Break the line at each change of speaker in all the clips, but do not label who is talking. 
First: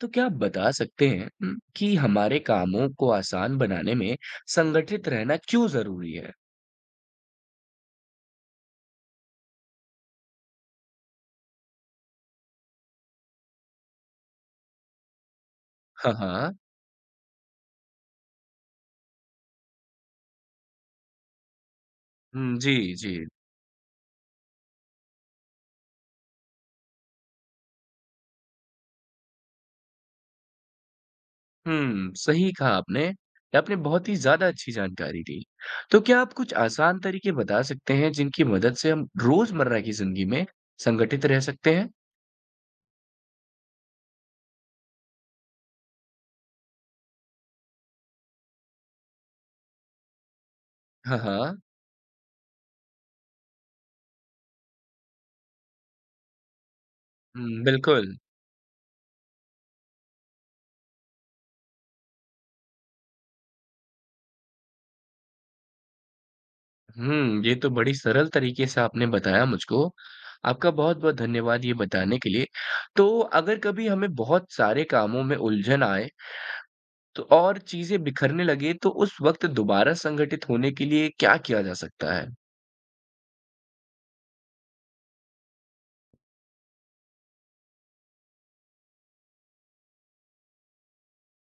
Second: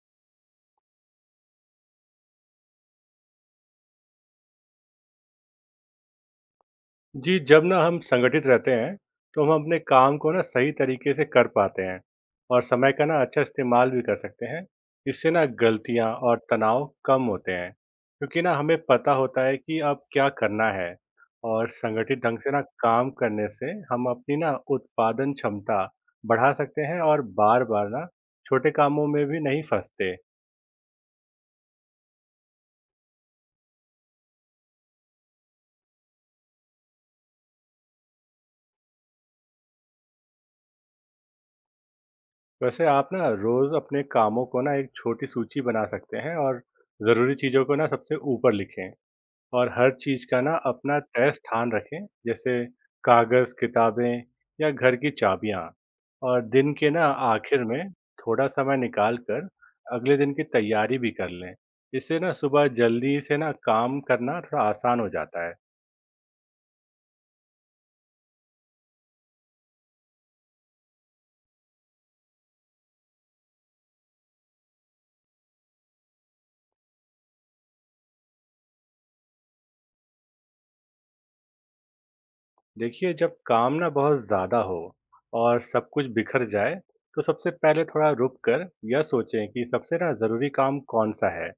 तो क्या आप बता सकते हैं कि हमारे कामों को आसान बनाने में संगठित रहना क्यों ज़रूरी है?
जी, जब ना हम संगठित रहते हैं, तो हम अपने काम को ना सही तरीके से कर पाते हैं और समय का ना अच्छा इस्तेमाल भी कर सकते हैं। इससे ना गलतियाँ
हाँ,
और
हाँ।
तनाव कम होते हैं, क्योंकि ना हमें पता होता है कि अब क्या करना है। और संगठित ढंग से
हुँ,
ना
जी,
काम
जी।
करने से हम अपनी ना उत्पादन क्षमता बढ़ा सकते हैं और बार-बार ना छोटे कामों में भी नहीं फंसते।
सही कहा आपने। आपने बहुत ही ज़्यादा अच्छी जानकारी दी। तो क्या आप कुछ आसान तरीके बता सकते हैं जिनकी मदद से हम रोज़मर्रा की ज़िंदगी में संगठित रह सकते हैं?
वैसे आप ना रोज़ अपने कामों को ना एक छोटी सूची बना सकते हैं और ज़रूरी चीज़ों को ना सबसे ऊपर लिखें। और हर चीज़ का ना अपना
हाँ,
तय
हाँ।
स्थान रखें, जैसे कागज़, किताबें या घर की चाबियाँ। और दिन के ना
हुँ,
आखिर में
बिल्कुल।
थोड़ा समय निकाल कर अगले दिन की तैयारी भी कर लें। इससे ना सुबह जल्दी से ना काम करना थोड़ा आसान हो जाता है।
ये तो बड़ी सरल तरीके से आपने बताया मुझको। आपका बहुत-बहुत धन्यवाद ये बताने के लिए। तो अगर कभी हमें बहुत सारे कामों में उलझन आए तो और चीज़ें बिखरने लगे तो उस वक़्त दोबारा संगठित होने के लिए क्या किया जा सकता है?
देखिए जब काम ना बहुत ज़्यादा हो और सब कुछ बिखर जाए, तो सबसे पहले थोड़ा रुक कर यह सोचें कि सबसे ना ज़रूरी काम कौन सा है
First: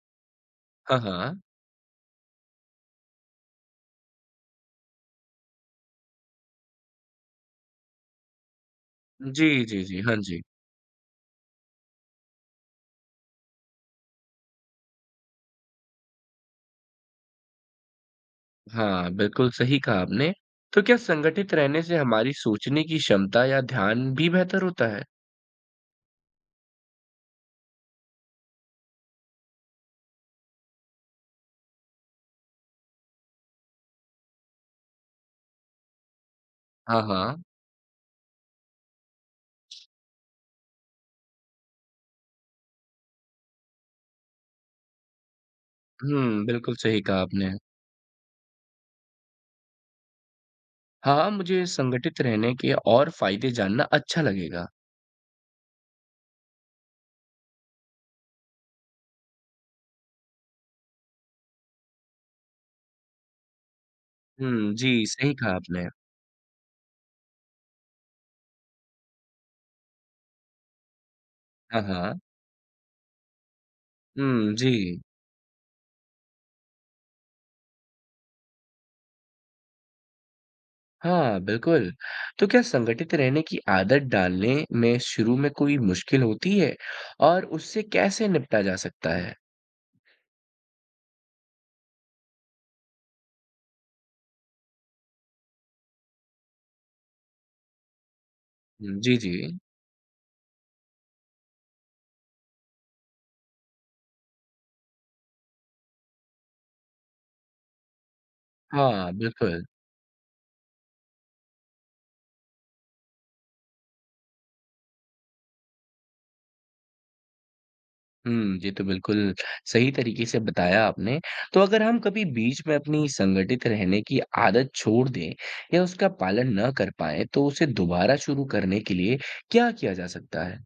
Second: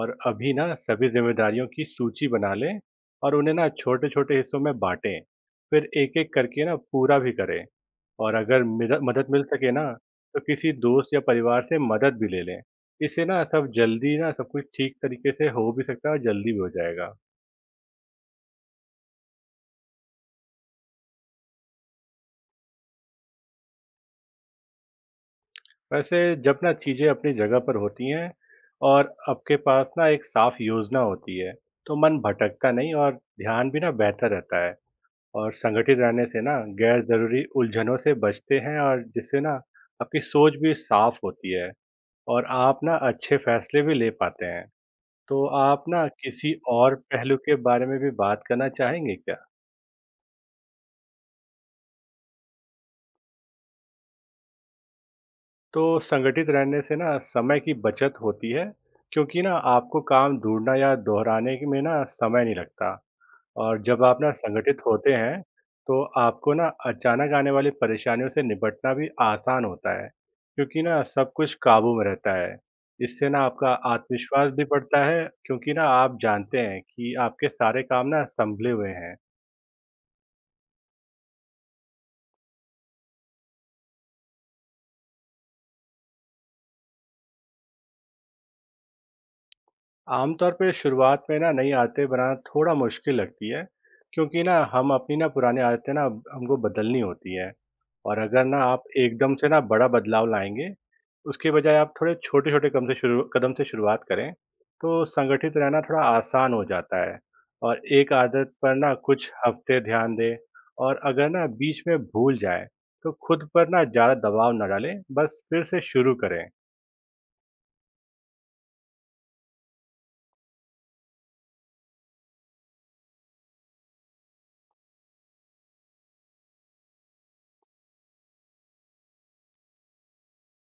और अभी ना
हाँ,
सभी
हाँ।
जिम्मेदारियों की सूची बना लें और उन्हें ना छोटे छोटे हिस्सों में बांटें। फिर एक एक करके ना पूरा भी करें। और अगर मदद मिल
जी,
सके
जी,
ना
जी। हाँ
तो
जी।
किसी दोस्त या परिवार से मदद भी ले लें। इससे ना सब जल्दी ना सब कुछ ठीक तरीके से हो भी सकता है और जल्दी भी हो जाएगा।
हाँ, बिल्कुल सही कहा आपने। तो क्या संगठित रहने से हमारी सोचने की क्षमता या ध्यान भी बेहतर होता है?
वैसे जब ना चीज़ें अपनी जगह पर होती हैं और आपके पास ना एक साफ योजना होती है, तो मन भटकता नहीं और ध्यान भी ना बेहतर रहता है। और संगठित रहने से ना
हाँ,
गैर
हाँ।
ज़रूरी उलझनों से बचते हैं और जिससे ना आपकी सोच भी साफ होती है और आप ना अच्छे फैसले भी ले पाते हैं। तो आप ना किसी
बिल्कुल
और
सही कहा
पहलू
आपने।
के बारे में भी बात करना चाहेंगे क्या?
हाँ, मुझे संगठित रहने के और फ़ायदे जानना अच्छा लगेगा।
तो संगठित रहने से ना समय की बचत होती है, क्योंकि ना आपको काम ढूँढना या दोहराने के में ना समय नहीं लगता। और जब आप ना
हुँ,
संगठित
जी,
होते
सही
हैं,
कहा आपने।
तो आपको ना अचानक आने वाली परेशानियों से निपटना भी आसान होता है, क्योंकि ना सब कुछ
हाँ,
काबू में
हाँ।
रहता है। इससे ना आपका आत्मविश्वास
हुँ,
भी
जी।
बढ़ता है, क्योंकि ना आप जानते हैं कि आपके सारे काम ना संभले हुए हैं।
हाँ, बिल्कुल। तो क्या संगठित रहने की आदत डालने में शुरू में कोई मुश्किल होती है और उससे कैसे निपटा जा सकता है?
आमतौर पे शुरुआत में ना नई आदतें बनाना थोड़ा मुश्किल लगती है, क्योंकि ना हम अपनी ना पुरानी आदतें ना हमको बदलनी होती है। और अगर ना आप
हुँ, जी,
एकदम से
जी।
ना बड़ा बदलाव लाएंगे, उसके बजाय आप थोड़े छोटे छोटे कदम से शुरू कदम से शुरुआत करें, तो संगठित रहना थोड़ा आसान हो जाता है। और एक आदत पर ना
हाँ,
कुछ
बिल्कुल।
हफ्ते ध्यान दें। और अगर ना बीच में भूल जाए, तो खुद पर ना ज़्यादा दबाव ना डालें, बस फिर से शुरू करें।
ये तो बिल्कुल सही तरीके से बताया आपने। तो अगर हम कभी बीच में अपनी संगठित रहने की आदत छोड़ दें या उसका पालन ना कर पाएँ, तो उसे दोबारा शुरू करने के लिए क्या किया जा सकता है?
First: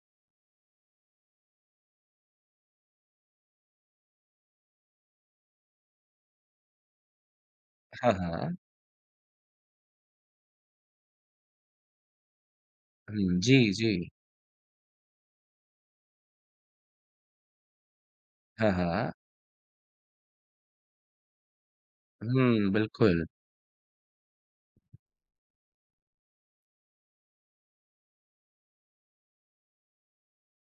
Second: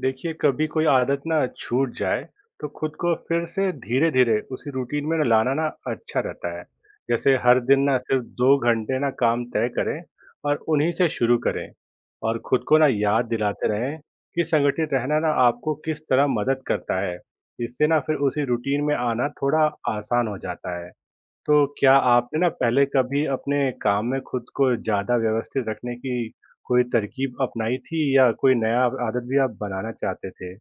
देखिए कभी कोई आदत ना छूट जाए, तो खुद को फिर से धीरे धीरे उसी रूटीन में ना लाना ना अच्छा रहता है। जैसे हर दिन ना
हाँ,
सिर्फ दो
हाँ।
घंटे ना काम तय करें और उन्हीं से शुरू करें। और खुद को ना याद
हुँ, जी,
दिलाते रहें
जी।
कि संगठित रहना ना आपको किस तरह मदद करता है। इससे ना फिर उसी
हाँ,
रूटीन में
हाँ।
आना थोड़ा आसान हो जाता है। तो क्या आपने ना
हुँ,
पहले कभी
बिल्कुल।
अपने काम में खुद को ज़्यादा व्यवस्थित रखने की कोई तरकीब अपनाई थी या कोई नया आदत भी आप बनाना चाहते थे?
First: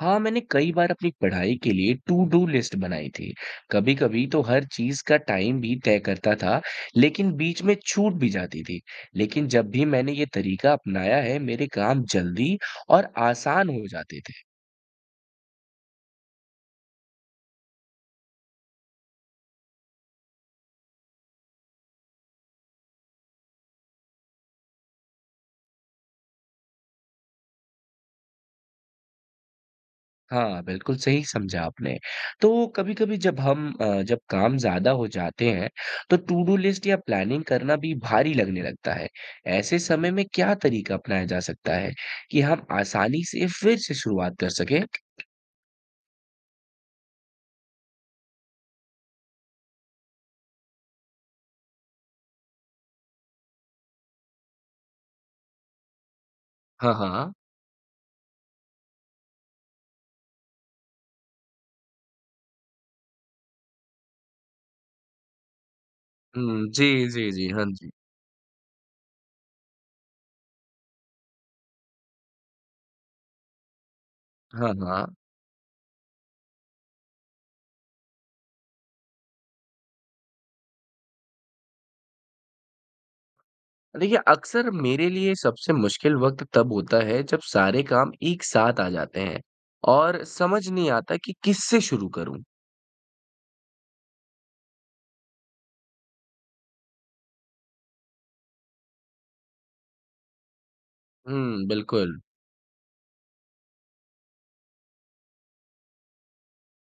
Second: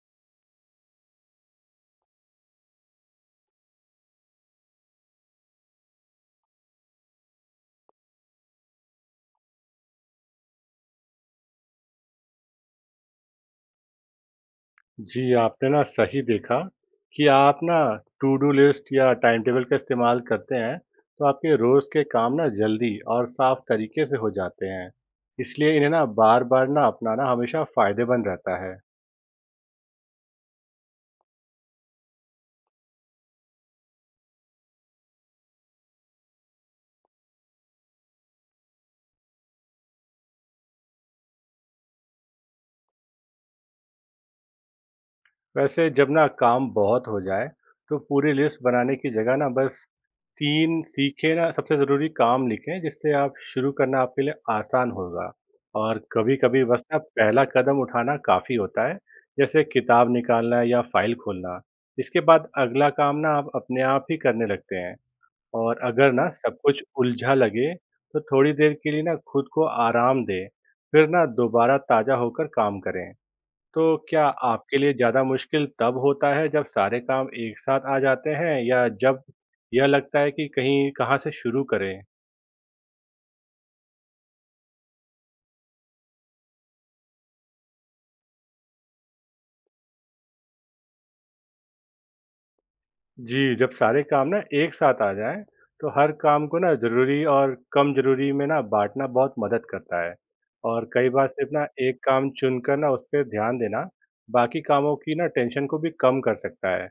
हाँ, मैंने कई बार अपनी पढ़ाई के लिए टू डू लिस्ट बनाई थी। कभी-कभी तो हर चीज़ का टाइम भी तय करता था, लेकिन बीच में छूट भी जाती थी। लेकिन जब भी मैंने ये तरीका अपनाया है, मेरे काम जल्दी और आसान हो जाते थे।
जी, आपने ना सही देखा कि आप ना टू डू लिस्ट या टाइम टेबल का इस्तेमाल करते हैं, तो आपके रोज़ के काम ना जल्दी और साफ तरीके से हो जाते हैं। इसलिए इन्हें ना बार-बार ना अपनाना हमेशा फ़ायदेमंद रहता है।
हाँ, बिल्कुल सही समझा आपने। तो कभी-कभी जब काम ज़्यादा हो जाते हैं, तो टू डू लिस्ट या प्लानिंग करना भी भारी लगने लगता है। ऐसे समय में क्या तरीका अपनाया जा सकता है कि हम आसानी से फिर से शुरुआत कर सकें?
वैसे जब ना काम बहुत हो जाए, तो पूरी लिस्ट बनाने की जगह ना बस तीन सीखे ना सबसे ज़रूरी काम लिखें जिससे आप शुरू करना आपके लिए आसान होगा। और कभी कभी बस
हाँ,
ना
हाँ।
पहला कदम उठाना काफ़ी होता है, जैसे किताब निकालना या फाइल खोलना। इसके बाद अगला काम ना आप अपने आप ही करने लगते हैं। और अगर ना सब
हुँ,
कुछ
जी, जी,
उलझा
जी। हाँ
लगे,
जी।
तो थोड़ी देर के लिए ना खुद को आराम दें, फिर ना दोबारा ताज़ा होकर काम करें। तो क्या
हाँ,
आपके लिए
हाँ।
ज़्यादा मुश्किल तब होता है जब सारे काम एक साथ आ जाते हैं या जब यह लगता है कि कहीं कहाँ से शुरू करें?
देखिए, अक्सर मेरे लिए सबसे मुश्किल वक़्त तब होता है जब सारे काम एक साथ आ जाते हैं और समझ नहीं आता कि किससे शुरू करूँ।
जी, जब सारे काम ना एक साथ आ जाएँ, तो हर काम को ना ज़रूरी और कम ज़रूरी में ना बाँटना बहुत मदद करता है। और कई बार सिर्फ़ ना
हुँ,
एक
बिल्कुल।
काम चुनकर ना उस पे ध्यान देना, बाकी कामों की ना टेंशन को भी कम कर सकता है।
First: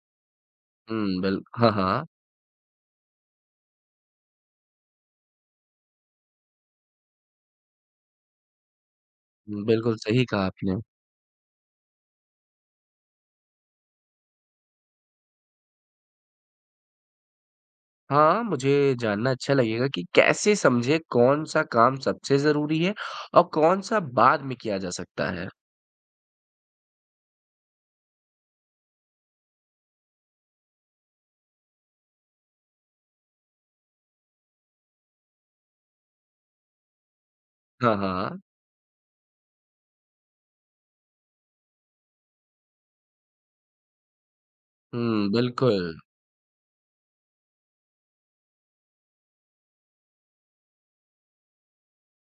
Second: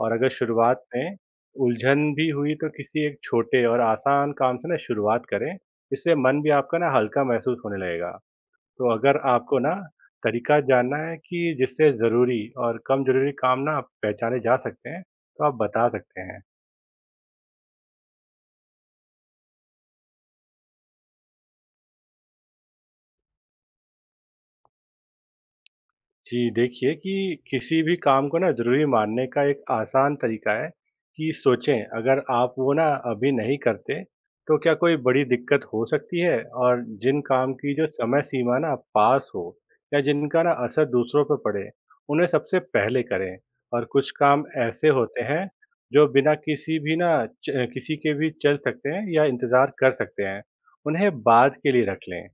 और अगर शुरुआत में
हुँ, बिल हाँ,
उलझन
हाँ।
भी हुई, तो किसी एक छोटे और आसान काम से ना शुरुआत करें, इससे मन भी आपका ना हल्का महसूस होने लगेगा। तो अगर आपको ना
बिल्कुल सही कहा
तरीका
आपने।
जानना है कि जिससे ज़रूरी और कम ज़रूरी काम ना आप पहचाने जा सकते हैं, तो आप बता सकते हैं।
हाँ, मुझे जानना अच्छा लगेगा कि कैसे समझें कौन-सा काम सबसे ज़रूरी है और कौन-सा बाद में किया जा सकता है?
जी, देखिए कि किसी भी काम को ना ज़रूरी मानने का एक आसान तरीका है कि सोचें अगर आप वो ना अभी नहीं करते, तो क्या कोई बड़ी दिक्कत हो सकती है। और जिन काम की जो
हाँ, हाँ।
समय
हाँ।
सीमा ना पास हो या जिनका ना असर दूसरों पर पड़े, उन्हें सबसे पहले करें। और कुछ काम ऐसे होते
हुँ,
हैं
बिल्कुल।
जो बिना किसी भी ना किसी के भी चल सकते हैं या इंतज़ार कर सकते हैं, उन्हें बाद के लिए रख लें।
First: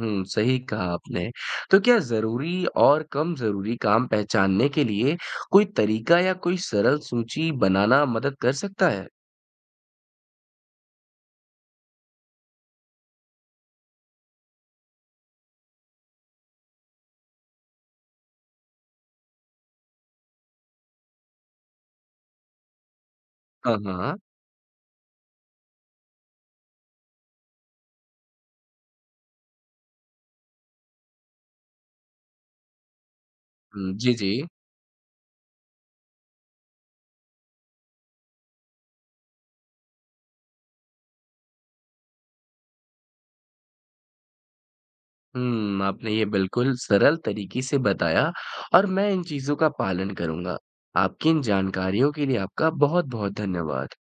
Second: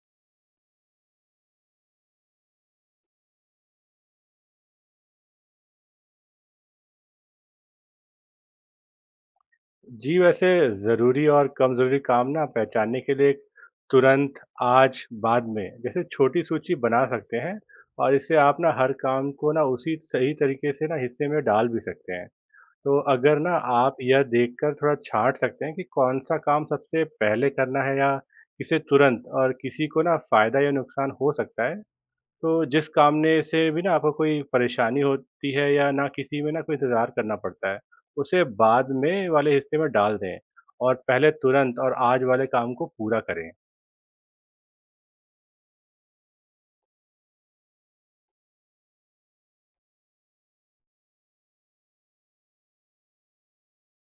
सही कहा आपने। तो क्या ज़रूरी और कम ज़रूरी काम पहचानने के लिए कोई तरीका या कोई सरल सूची बनाना मदद कर सकता है?
जी, वैसे ज़रूरी और कम ज़रूरी काम ना पहचानने के लिए एक तुरंत, आज, बाद में जैसे छोटी सूची बना सकते हैं और इससे आप ना हर काम को ना उसी सही तरीके से ना हिस्से में डाल भी सकते हैं। तो अगर ना
हाँ, हाँ।
आप
हाँ।
यह देखकर थोड़ा छाँट सकते हैं कि कौन-सा काम सबसे पहले करना है या किसे तुरंत और किसी को ना फ़ायदा या नुकसान हो सकता है, तो जिस काम ने से भी ना
हुँ,
आपको
जी, जी।
कोई परेशानी होती है या ना किसी में ना कोई इंतज़ार करना पड़ता है, उसे बाद में वाले हिस्से में डाल दें और पहले तुरंत और आज वाले काम को पूरा करें।
आपने ये बिल्कुल सरल तरीके से बताया और मैं इन चीज़ों का पालन करूँगा। आपकी इन जानकारियों के लिए आपका बहुत-बहुत धन्यवाद।